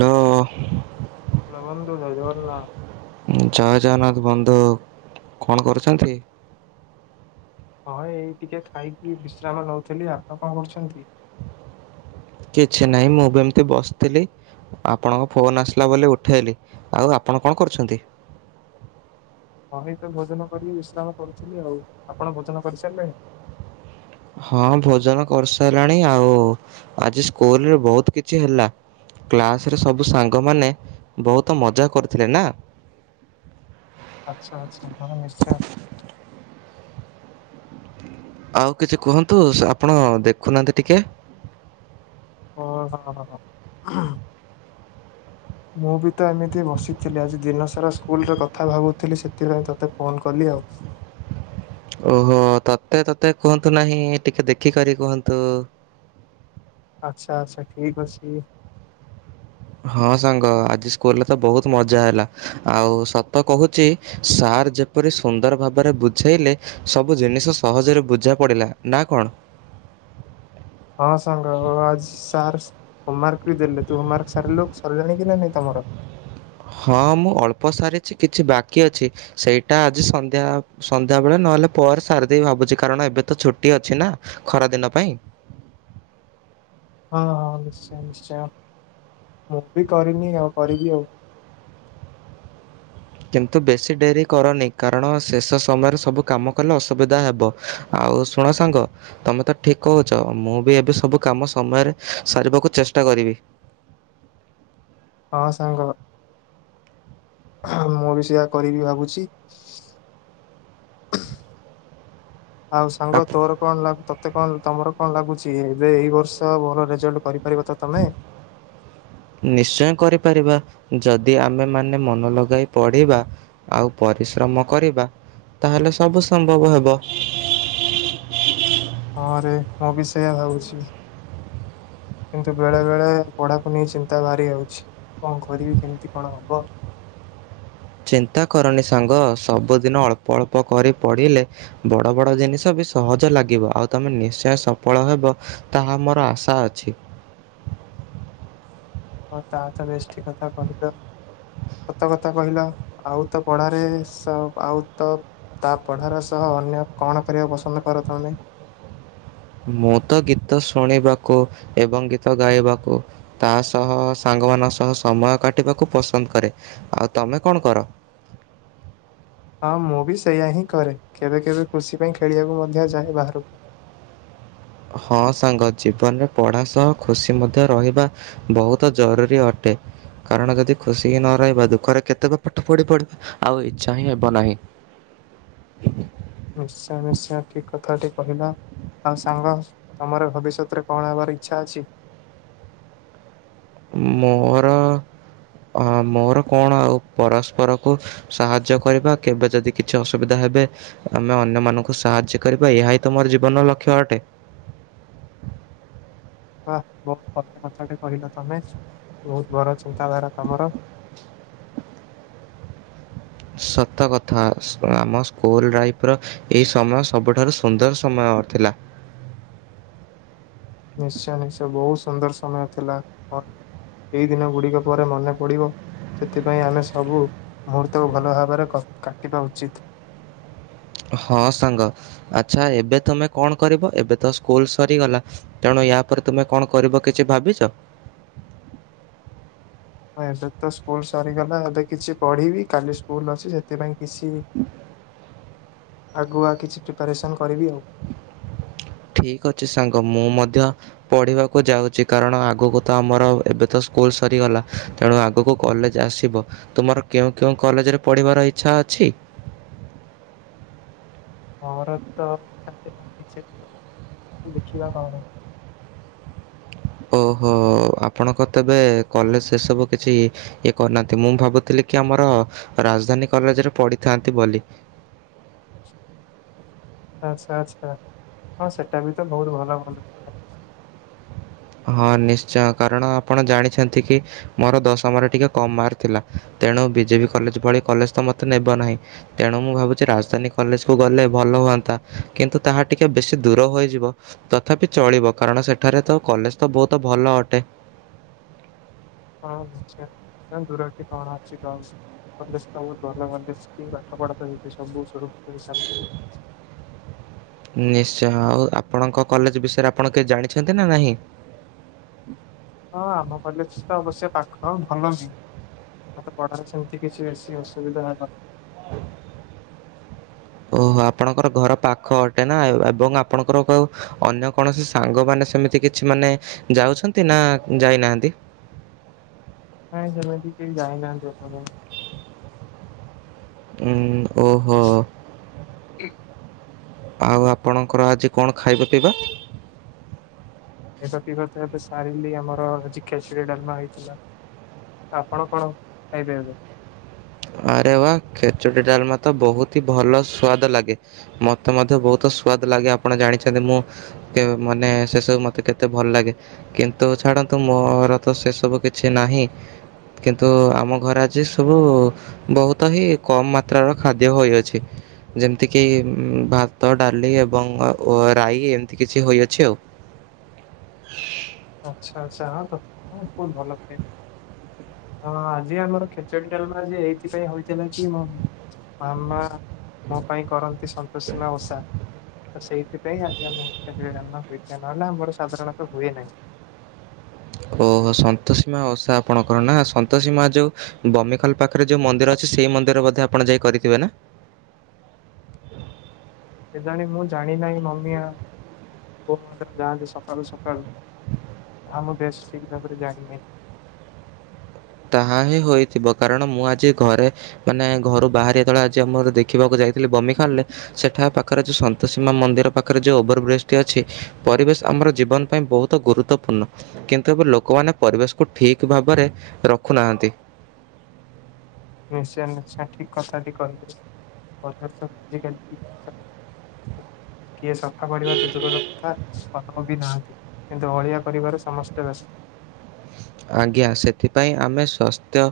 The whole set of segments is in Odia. ହାଲୋ। ହାଲୋ ବନ୍ଧୁ ଜୟ ଜଗନ୍ନାଥ। ଜୟ ଜଗନ୍ନାଥ ବନ୍ଧୁ କଣ କରୁଛନ୍ତି? ହଁ ଏଇ ଟିକେ ଖାଇକି ବିଶ୍ରାମ ନଉଥିଲି ଆପଣ କଣ କରୁଛନ୍ତି? କିଛି ନାଇଁ ମୁଁ ବି ଏମତି ବସିଥିଲି। ଆପଣଙ୍କ ଫୋନ୍ ଆସିଲା ବୋଲି ଉଠାଇଲି ଆଉ ଆପଣ କଣ କରୁଛନ୍ତି? ହଁ ହିତ ଭୋଜନ କରି ବିଶ୍ରାମ କରୁଥିଲି ଆଉ ଆପଣ ଭୋଜନ କରିସାରିଲେଣି? ହଁ ଭୋଜନ କରିସାରିଲାଣି ଆଉ ଆଜି ସ୍କୁଲରେ ବହୁତ କିଛି ହେଲା। କ୍ଲାସରେ ସବୁ ସାଙ୍ଗମାନେ ବହୁତ ମଜା କରିଥିଲେ ନା। ଆଚ୍ଛା ଆଚ୍ଛା ହଁ ନିଶ୍ଚୟ ଆଉ କିଛି କୁହନ୍ତୁ ଆପଣ ଦେଖୁନାହାନ୍ତି ଟିକଏ। ଓ ହ। ମୁଁ ବି ତ ଏମିତି ବସିଥିଲି ଆଜି ଦିନ ସାରା ସ୍କୁଲରେ କଥା ଭାବୁଥିଲି ସେଥିପାଇଁ ତୋତେ ଫୋନ କଲି ଆଉ। ଓହୋ ତତେ ତତେ କୁହନ୍ତୁ ନାହିଁ ଟିକେ ଦେଖି କରି କୁହନ୍ତୁ। ଆଚ୍ଛା ଆଚ୍ଛା ଠିକ ଅଛି। ହଁ ସାଙ୍ଗ ଆଜି ସ୍କୁଲରେ ତ ବହୁତ ମଜା ହେଲା ଆଉ ସତ କହୁଛି ସା ଆର୍ ଯେପରି ସୁନ୍ଦର ଭାବରେ ବୁଝେଇଲେ ସବୁ ଜିନିଷ ସହଜରେ ବୁଝା ପଡ଼ିଲା ନା କଣ? ହଁ ସଙ୍ଗ ଆଜି ସାର ହୋମ ମାର୍କ ବି ଦେଲେ ତୁ ହୋମ ମାର୍କ ସାରିଲୁ ସରିଲାଣି କି ନାହିଁ ତମର? ହଁ ମୁଁ ଅଳ୍ପ ସାରିଛି କିଛି ବାକି ଅଛି ସେଇଟା ଆଜି ସନ୍ଧ୍ୟା ସନ୍ଧ୍ୟାବେଳେ ନ ନହେଲେ ପରେ ସାରିଦେବି ଭାବୁଛି କାରଣ ଏବେ ତ ଛୁଟି ଅଛି ନା ଖରା ଦିନ ପାଇଁ। ହଁ ହ ନିଶ୍ଚୟ ନିଶ୍ଚୟ। ମୁଁ ବି କରିନି ଆଉ କରିବି ଆଉ। କିନ୍ତୁ ବେଶୀ ଡେରି କରନି କାରଣ ଶେଷ ସମୟରେ ସବୁ କାମ କଲେ ଅସୁବିଧା ହେବ ଆ ଆଉ ଶୁଣ ସାଙ୍ଗ ତମେ ତ ଠିକ କହୁଛ ମୁଁ ବି ଏବେ ସବୁ କାମ ସମୟରେ ସାରିବାକୁ ଚେଷ୍ଟା କରିବି। ହଁ ସାଙ୍ଗ। ମୁଁ ବି ସେୟ କରିବି ଭାବୁଛି। ଆଉ ସାଙ୍ଗ ଆପ ତୋର କଣ ଲାଗୁ ତତେ କଣ ତମର କଣ ଲାଗୁଛି ଏବେ ଏଇ ବର୍ଷ ଭଲ ରେଜଲ୍ଟ କରି ନିଶ୍ଚୟ କରିପାରିବା। ଯଦି ଆମେ ମାନେ ମନ ଲଗାଇ ପଢିବା ଆଉ ପରିଶ୍ରମ କରିବା ତାହେଲେ ସବୁ ସମ୍ଭବ ହବ। ହଁରେ ମୁଁ ବି ସେୟା ଭାବୁଛି। କିନ୍ତୁ ବେଳେ ବେଳେ ପଢାକୁ ନେଇ ଚିନ୍ତା ବାହାରି ଯାଉଛି। କଣ କରିବି କେମିତି କଣ ହବ। ଚିନ୍ତା କରନି ସାଙ୍ଗ ସବୁଦିନ ଅଳ୍ପ ଅଳ୍ପ କରି ପଢିଲେ ବଡ ବଡ଼ ଜିନିଷ ବି ସହଜ ଲାଗିବ ଆଉ ତମେ ନିଶ୍ଚୟ ସଫଳ ହେବ ତାହା ମୋର ଆଶା ଅଛି। ଓ ତା ତ ବେଶ ଠିକ କଥା କହିଲ। ସତ କଥା କହିଲ ଆଉ ତ ପଢାରେ ସ ଆଉ ତ ତା ପଢାର ସହ ଅନ୍ୟ କଣ କରିବାକୁ ପସନ୍ଦ କର ତମେ? ମୁଁ ତ ଗୀତ ଶୁଣିବାକୁ ଏବଂ ଗୀତ ଗାଇବାକୁ ତା ସହ ସାଙ୍ଗ ସାଙ୍ଗମାନଙ୍କ ସହ ସମୟ କାଟିବାକୁ ପସନ୍ଦ କରେ ଆଉ ତମେ କଣ କର? [inaudible] ହଁ ମୁଁ ବି ସେଇୟା ହିଁ କରେ କେବେ କେବେ ଖୁସି ପାଇଁ ଖେଳିବାକୁ ମଧ୍ୟ ଯାଏ ବାହାରକୁ। [inaudible] ହଁ ସାଙ୍ଗ ଜୀବନରେ ପଢା ସହ ଖୁସି ମଧ୍ୟ ରହିବା ବହୁତ ଜରୁରୀ ଅଟେ। କାରଣ ଯଦି ଖୁସି ହିଁ ନ ରହିବା ଦୁଃଖରେ କେତେକ ପାଠ ପଢି ପଢି ଆଉ ଇଚ୍ଛା ହିଁ ହେବ ନାହିଁ। ନିଶ୍ଚୟ ନିଶ୍ଚୟ ଠିକ କଥାଟି କହିଲ। ଆଉ ସାଙ୍ଗ ତମର ଭବିଷ୍ୟତରେ କଣ ହେବାର ଇଚ୍ଛା ଅଛି? ମୋର ଅ ମୋର କଣ ଆଉ ପରସ୍ପର କୁ ସାହାଯ୍ୟ କରିବା କେବେ ଯଦି କିଛି ଅସୁବିଧା ହେ ଏବେ ଆମେ ଅନ୍ୟମାନଙ୍କୁ ସାହାଯ୍ୟ କରିବା ଏହା ହିଁ ତ ମୋର ଜୀବନର ଲକ୍ଷ୍ୟ ଅଟେ। [inaudible] [unintelligible] କଥାଟେ କହିଲ ତମେ ବହୁତ [unintelligible] ଚିନ୍ତାଧାରା ତମର ସତ କଥା ଆମ ସ୍କୁଲ ଲାଇଫ ର ଏଇ ସମୟ ସବୁଠାରୁ ସୁନ୍ଦର ସମୟ ଅ ଥିଲା। ନିଶ୍ଚୟ ନିଶ୍ଚୟ ବହୁତ ସୁନ୍ଦର ସମୟ ଥିଲା। ଏଇ ଦିନ ଗୁଡିକ ପରେ ମନେ ପଡିବ ସେଥିପାଇଁ ଆମେ ସବୁ ମୁହୂର୍ତ୍ତକୁ ଭଲ ଭାବରେ କା କାଟିବା ଉଚିତ୍। ହଁ ସାଙ୍ଗ ଆଚ୍ଛା ଏବେ ତମେ କଣ କରିବ ଏବେ ତ ସ୍କୁଲ ସରିଗଲା ତେଣୁ ୟା ପରେ ତୁମେ କଣ କରିବ କିଛି ଭାବିଛ? [inaudible] ହ ଏବେ ତ ସ୍କୁଲ ସରିଗଲା ଏବେ କିଛି ପଢିବି କାଲି ସ୍କୁଲ ଅଛି ସେଥିପାଇଁ କିଛି ଆଗୁଆ କିଛି ପ୍ରିପାରେସନ୍ ଠିକ ଅଛି ସାଙ୍ଗ ମୁଁ ମଧ୍ୟ ପଢ଼ିବାକୁ ଯାଉଛି କାରଣ ଆଗକୁ ତ ଆମର ଏବେ ତ ସ୍କୁଲ ସରିଗଲା ତେଣୁ ଆଗକୁ କଲେଜ ଆସିବ ତୁମର କେଉଁ କେଉଁ କଲେଜରେ ପଢ଼ିବାର ଇଚ୍ଛା ଅଛି? [inaudible] ମୋର ତ [unintelligible] ଦେଖିବା [unintelligible] [inaudible] ଓହୋ ଆପଣଙ୍କ ତେବେ କଲେଜ ସେସବୁ କିଛି ଇଏ କରିନାହାନ୍ତି ମୁଁ ଭାବୁଥିଲି ଆମର ରାଜଧାନୀ କଲେଜରେ ପଢିଥାନ୍ତି ବୋଲି। [inaudible] ଆଛା ଆଚ୍ଛା ହଁ ସେଟା ବି ତ ବହୁତ ଭଲ [unintelligible] ହଁ ନିଶ୍ଚୟ କାରଣ ଆପଣ ଜାଣିଛନ୍ତି କି ମୋର ଦଶମରେ ଟିକେ କମ ମାର୍କ ଥିଲା। ତେଣୁ ବିଜେପି କଲେଜ ଭଳି କଲେଜ ତ ମୋତେ ନେବ ନାହିଁ ତେଣୁ ମୁଁ ଭାବୁଛି ରାଜଧାନୀ କଲେଜକୁ ଗଲେ ଭଲ ହୁଅନ୍ତା କିନ୍ତୁ ତାହା ଟିକେ ବେଶୀ ଦୂର ହୋଇଯିବ ତଥାପି ଚଳିବ କାରଣ ସେଠାରେ ତ କଲେଜ ତ ବହୁତ ଭଲ ଅଟେ। ହଁ ନିଶ୍ଚୟ [unintelligible] [unintelligible] ସବୁ ସୁରୁଖୁର ରେ ଚାଲିଛି। ନିଶ୍ଚୟ ଆଉ ଆପଣଙ୍କ କଲେଜ ବିଷୟରେ ଆପଣ କିଛି ଜାଣିଛନ୍ତି ନା ନାହିଁ। ହଁ ଆମ କଲେଜ ତ ଅବଶ୍ୟ ପାଖ ଭଲ ବି। ପଢା ସେମିତି କିଛି ବେଶି ଅସୁବିଧା [unintelligible] [inaudible] ଓହୋ ଆପଣଙ୍କର ଘର ପାଖ ଅଟେ ନା ଏବଂ ଆପଣଙ୍କର କଉ ଅନ୍ୟ କୌଣସି ସାଙ୍ଗମାନେ ସେମିତି କିଛି ମାନେ ଯାଉଛନ୍ତି ନା ଯାଇନାହାନ୍ତି। ନାଇଁ ସେମିତି କେହି ଯାଇନାହାନ୍ତି ଏପର୍ଯ୍ୟନ୍ତ ହୁଁ ଓହୋ। [inaudible] ଆଉ ଆପଣଙ୍କର ଆଜି କଣ ଖାଇବା ପିଇବା? ଖାଇବା ପିଇବା ତ ଏବେ ସାରିଲି ଆମର ଆଜି ଖେଚିଡି ଡାଲମା ହେଇଥିଲା। ଆପଣ କଣ ଖାଇବେ ଏବେ? ଆରେ ବା ଖେଚୁଡି ଡାଲମା ତ ବୋହୁତି ଭଲ ସୁଆଦ ଲାଗେ ମତେ ମଧ୍ୟ ବହୁତ ସୁଆଦ ଲାଗେ ଆପଣ ଜାଣିଛନ୍ତି ମୁଁ କେ ମାନେ ସେ ସବୁ ମତେ କେତେ ଭଲ ଲାଗେ କିନ୍ତୁ ଛାଡନ୍ତୁ ମୋର ତ ସେ ସବୁ କିଛି ନାହିଁ କିନ୍ତୁ ଆମ ଘରେ ଆଜି ସବୁ ବହୁତ ହିଁ କମ ମାତ୍ରାର ଖାଦ୍ୟ ହୋଇଅଛି ଯେମିତି କିି ଭାତ ଡାଲି ଏବଂ ଓ ରାଇ ଏମିତି କିଛି ହୋଇଅଛି ଆଉ। ଆଛା ଆଛା ହ ତ ବହୁତ ଭଲ ପାଇବା। ହଁ ଆଜି ଆମର ଖେଚଡି ଡାଲମା ଆଜି ଏଇଥିପାଇଁ ହେଇଥିଲା କି ମ ମାମା ମୋ ପାଇଁ କରନ୍ତି ସନ୍ତୋଷୀମା ଓଷା। ତ ସେଇଥିପାଇଁ ଆଜି ଆମ ହୋଇଯଏ ନହେଲେ ଆମର ସାଧାରଣତଃ ହୁଏ ନାହିଁ। ଓହୋ ସନ୍ତସୀମା ଓଷା ଆପଣଙ୍କର ନା ସନ୍ତସୀମା ଯୋଉ ବମିଖାଲ ପାଖରେ ଯୋଉ ମନ୍ଦିର ଅଛି। ସେଇ ମନ୍ଦିର ବୋଧେ ଆପଣ ଯାଇ କରିଥିବେ ନା? କେଜାଣି ମୁଁ ଜାଣି ନାହିଁ ମମିଆ କୋଉ ମ ଯାଆନ୍ତି ସକାଳୁ ସକାଳୁ। ଆ ମୁଁ ବେଶ ଠିକ ଭାବରେ ଜାଣିନି। ତାହା ହିଁ ହୋଇଥିବ କାରଣ ମୁଁ ଆଜି ଘରେ ମାନେ ଘରୁ ବାହାରି ଯେତେବେଳେ ଆଜି ଆମର ଦେଖିବାକୁ ଯାଇ ବମି ଖଲେ ସେଠା ପାଖରେ ଯଉ ସନ୍ତୋଷୀ ମା ମନ୍ଦିର ପାଖରେ ଯୋଉ ଓଭର ବ୍ରିଜ ଟି ଅଛି ପରିବେଶ ଆମର ଜୀବନ ପାଇଁ ବହୁତ ଗୁରୁତ୍ୱପୂର୍ଣ୍ଣ କିନ୍ତୁ ଏବେ ଲୋକମାନେ ପରିବେଶକୁ ଠିକ୍ ଭାବରେ ରଖ ଖୁନାହାନ୍ତି। ନିଶ ନିଶ ଠିକ କଥାଟି କହିଲେ, ପରିବାର ସ ଆଜିକାଲି କିଏଚଛି। କିଏ ସଫା କରିବା ତ ଦୂର ରତା ଅନ ବି ନାହାନ୍ତି। କିନ୍ତୁ ଅଳିଆ କରିବାରେ ସମସ୍ତେ ବ୍ୟସ୍ତ। ଆଜ୍ଞା ସେଥିପାଇଁ ଆମେ ସ୍ଵସ୍ଥ୍ୟ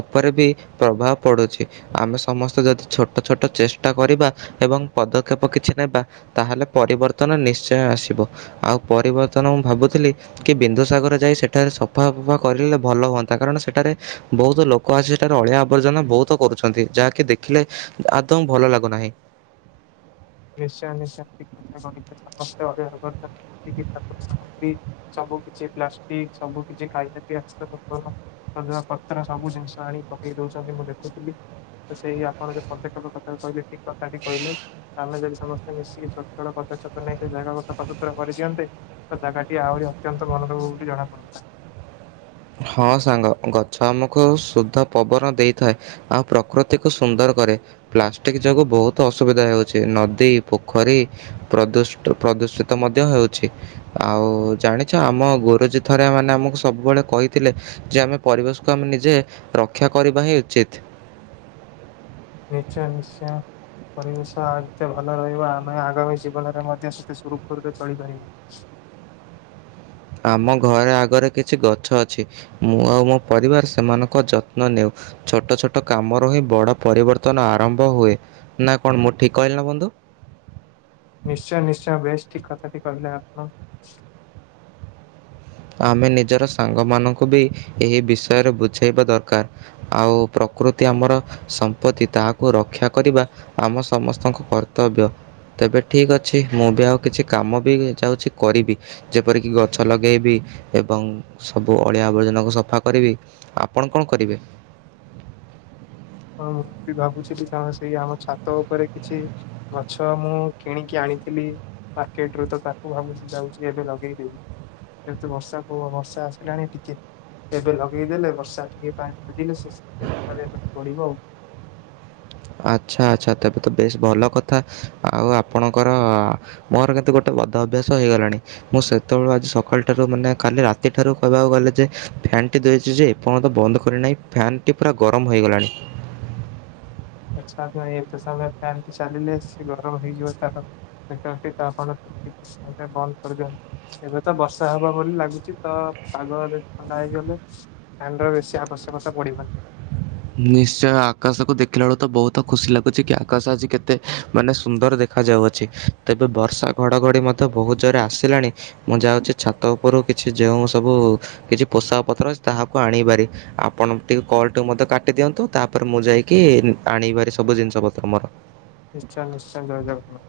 ଉପରେ ବି ପ୍ରଭାବ ପଡ଼ୁଛି। ଆମେ ସମସ୍ତେ ଯଦି ଛୋଟ ଛୋଟ ଚେଷ୍ଟା କରିବା ଏବଂ ପଦକ୍ଷେପ କିଛି ନେବା ତାହେଲେ ପରିବର୍ତ୍ତନ ନି୍ଚୟ ଆସିବ। ଆଉ ପରିବର୍ତ୍ତନ ମୁଁ ଭାବୁଥିଲି କି ବିନ୍ଦୁସାଗର ଯାଇ ସେଠାରେ ଫଫା ଫଫା କରେ ଭଲ ହୁଅନ୍ତା କାରଣ ସେଠାରେ ବହୁତ ଲୋକ ଆସି ସେଠାରେ ଅଳିଆ ଆବର୍ଜନା ବହୁତ କରୁଛନ୍ତି। ଯାହାକି ଦେଖିଲେ ଆଦୌ ଭଲ ଲାଗୁନାହିଁ। ନିଶ୍ଚୟ ନିଶ୍ଚୟ। [unintelligible] ସବୁ କିଛି ପ୍ଲାଷ୍ଟିକ ସବୁ କିଛି ଖାଇବା ପି ଆସି ତ ପଥର ସବୁ ଜିନିଷ ଆଣି ପକେଇ ଦଉଛନ୍ତି ମୁଁ ଦେଖୁଥିଲି। ତ ସେଇ ଆପଣ ଯ ପଦକ୍ଷେପ କଥା କହିଲେ ଠିକ କଥାଟି କହିଲେ। ଆମେ ଯଦି ସମସ୍ତେ ମିଶିକି ଛୋଟ ଛୋଟ ପଦକ୍ଷେପ ନେଇ ସେ ଜାଗାକୁ ସଫାସତୁରା କରିଦିଅନ୍ତେ ଜାଗା ଟି ଆହୁରି ଅତ୍ୟନ୍ତ ମନଭଭ ବୋଲି ଜଣାପଡ଼ନ୍ତା। ହଁ ସାଙ୍ଗ ଗଛ ଆମକୁ ସୁଦ୍ଧ ପବନ ଦେଇଥାଏ ଆଉ ପ୍ରକୃତିକୁ ସୁନ୍ଦର କରେ, ପ୍ଲାଷ୍ଟିକ ଯୋଗୁ ବହୁତ ଅସୁବିଧା ହଉଛି ନଦୀ, ପୋଖରୀ ପ୍ରଦୁସ ପ୍ରଦୂ ଦୂଷିତ ମଧ୍ୟ ହେଉଛି। ଆଉ ଜାଣିଛ ଆମ ଗୋରୁଜୀ ଥରେ ମାନେ ଆମକୁ ସବୁବେଳେ କହି ଥିଲେ ଯେ ଆମେ ପରିବେଶକୁ ଆମେ ନିଜେ ରକ୍ଷା କରିବା ହିଁ ଉଚିତ। ନିଶ୍ଚୟ ନିଶ୍ଚୟ। ପରିବେଶ ଏତେ ଭଲ ରହିବ ଆମେ ଆଗାମୀ ଜୀବନରେ ମଧ୍ୟ ସେତେ ସୁରୁଖୁରୁରେ ଚଳିପାରିବା। ଆମ ଘରେ ଆଗରେ କିଛି ଗଛ ଅଛି ମୁଁ ଆଉ ମୋ ପରିବାର ସେମାନଙ୍କ ଯତ୍ନ ନେଉ। ଛୋଟ ଛୋଟ କାମରୁ ହିଁ ବଡ ପରିବର୍ତ୍ତନ ଆରମ୍ଭ ହୁଏ। ନା କଣ ମୁଁ ଠିକ କହିଲି ନା ବନ୍ଧୁ? ନିଶ୍ଚୟ ନିଶ୍ଚୟ ବେଶ ଠିକ କଥାଟି କହିଲେ ଆପଣ। ଆମେ ନିଜର ସାଙ୍ଗମାନଙ୍କୁ ବି ଏହି ବିଷୟରେ ବୁଝେଇବା ଦରକାର। ଆଉ କୃତି ଆମର ସମ୍ପତ୍ତି ତାହାକୁ ରକ୍ଷା କରିବା ଆମ ସମସ୍ତଙ୍କ କର୍ତ୍ତବ୍ୟ। ତେବେ ଠିକ୍ ଅଛି ମୁଁ ବି ଆଉ କିଛି କାମ ବି ଯାଉଛି କରିବି ଯେପରିକି ଗଛ ଲଗେଇବି ଏବଂ ସବୁ ଅଳିଆ ଆବର୍ଜନାକୁ ସଫା କରିବି। ଆପଣ କଣ କରିବେ? [inaudible] ହଁ ମୁଁ ବି ଭାବୁଥିଲି କଣ ସେଇ ଆମ ଛାତ ଉପରେ କିଛି ଗଛ ମୁଁ କିଣିକି ଆଣି ଥିଲି ମାର୍କେଟ ରୁ ତ ତାକୁ ଭାବୁଛି ଯାଉଛି ଏବେ ଲଗେଇ ଦେବି। ସେତୁ ବର୍ଷା ପୁ ବର୍ଷା ଆସିଲାଣି ଟିକେ। ଏବେ ଲଗେଇଦେଲେ ବର୍ଷା ଟିକେ ପାଣି ବାଜିଲେ ସେ। [unintelligible] ପଡ଼ିବ ଆଉ। ଆଚ୍ଛା ଆଚ୍ଛା ତେବେ ତ ବେଶ ଭଲ କଥା ଆଉ ଆପଣଙ୍କର ମୋର କେତେ ଗୋଟେ ପଦ ଅଭ୍ୟାସ ହେଇଗଲାଣି ମୁଁ ସେତେବେଳଳେ ଆଜି ସକାଳୁଠାରୁ ମାନେ କାଲି ରାତିଠାରୁ କହିବାକୁ ଗଲେ ଯେ ଫ୍ୟାନ୍ଟି ଧୁୋଇଛି ଯେ ଏପର୍ଯ୍ୟନ୍ତ ବନ୍ଦ କରିନାହିଁ ଫ୍ୟାନ୍ଟି ପୁରା ଗରମ ହୋଇଗଲାଣି। ଆଚଛା ନାଇ ଏତେ ସମୟ ଫ୍ୟନ୍ ଟି ଚାଲିଲେ ସେ ଗରମ ହେଇଯିବ ତାର। ପେଟଟି ତାପରେ ବନ୍ଦ କରିଦିଅନ୍ତି ଏବେ ତ ବର୍ଷା ହବ ବୋଲି ଲାଗୁଛି ତ ପାଗ ବି ଥଣ୍ଡା ହେଇଗଲେ ଫୋନ୍ ବେଶୀ ଆବଶ୍ୟକତା ପଡିବନି। ନିଶ୍ଚୟ ଆକାଶକୁ ଦେଖିଲା ବେଳ ତ ବହୁତ ଖୁସି ଲାଗୁଛି କି ଆକାଶ ଆଜି କେତେ ମାନେ ସୁନ୍ଦର ଦେଖାଯାଉ ଦେଉଛି ତେବେ ବର୍ଷା ଘଡ଼ଘଡ଼ି ମଧ୍ୟ ବହୁତ ଜୋରେ ଆସିଲାଣି ମୁଁ ଯାଉଛି ଛାତ ଉପରୁ କିଛି ଯେଉଁ ସବୁ କିଛି ପୋଷାକ ପତ୍ର ଅଛି ତାହାକୁ ଆଣିବାରେ ଆପଣ ଟିକେ କଲ୍ ମଧ୍ୟ କାଟି ଦିଅନ୍ତୁ ତାପରେ ମୁଁ ଯାଇକି ଆଣିବାର ସବୁ ଜିନିଷ ପତ୍ର ମୋର। ନିଶ୍ଚୟ ନିଶ୍ଚୟ ଜୟ ଜଗନ୍ନାଥ।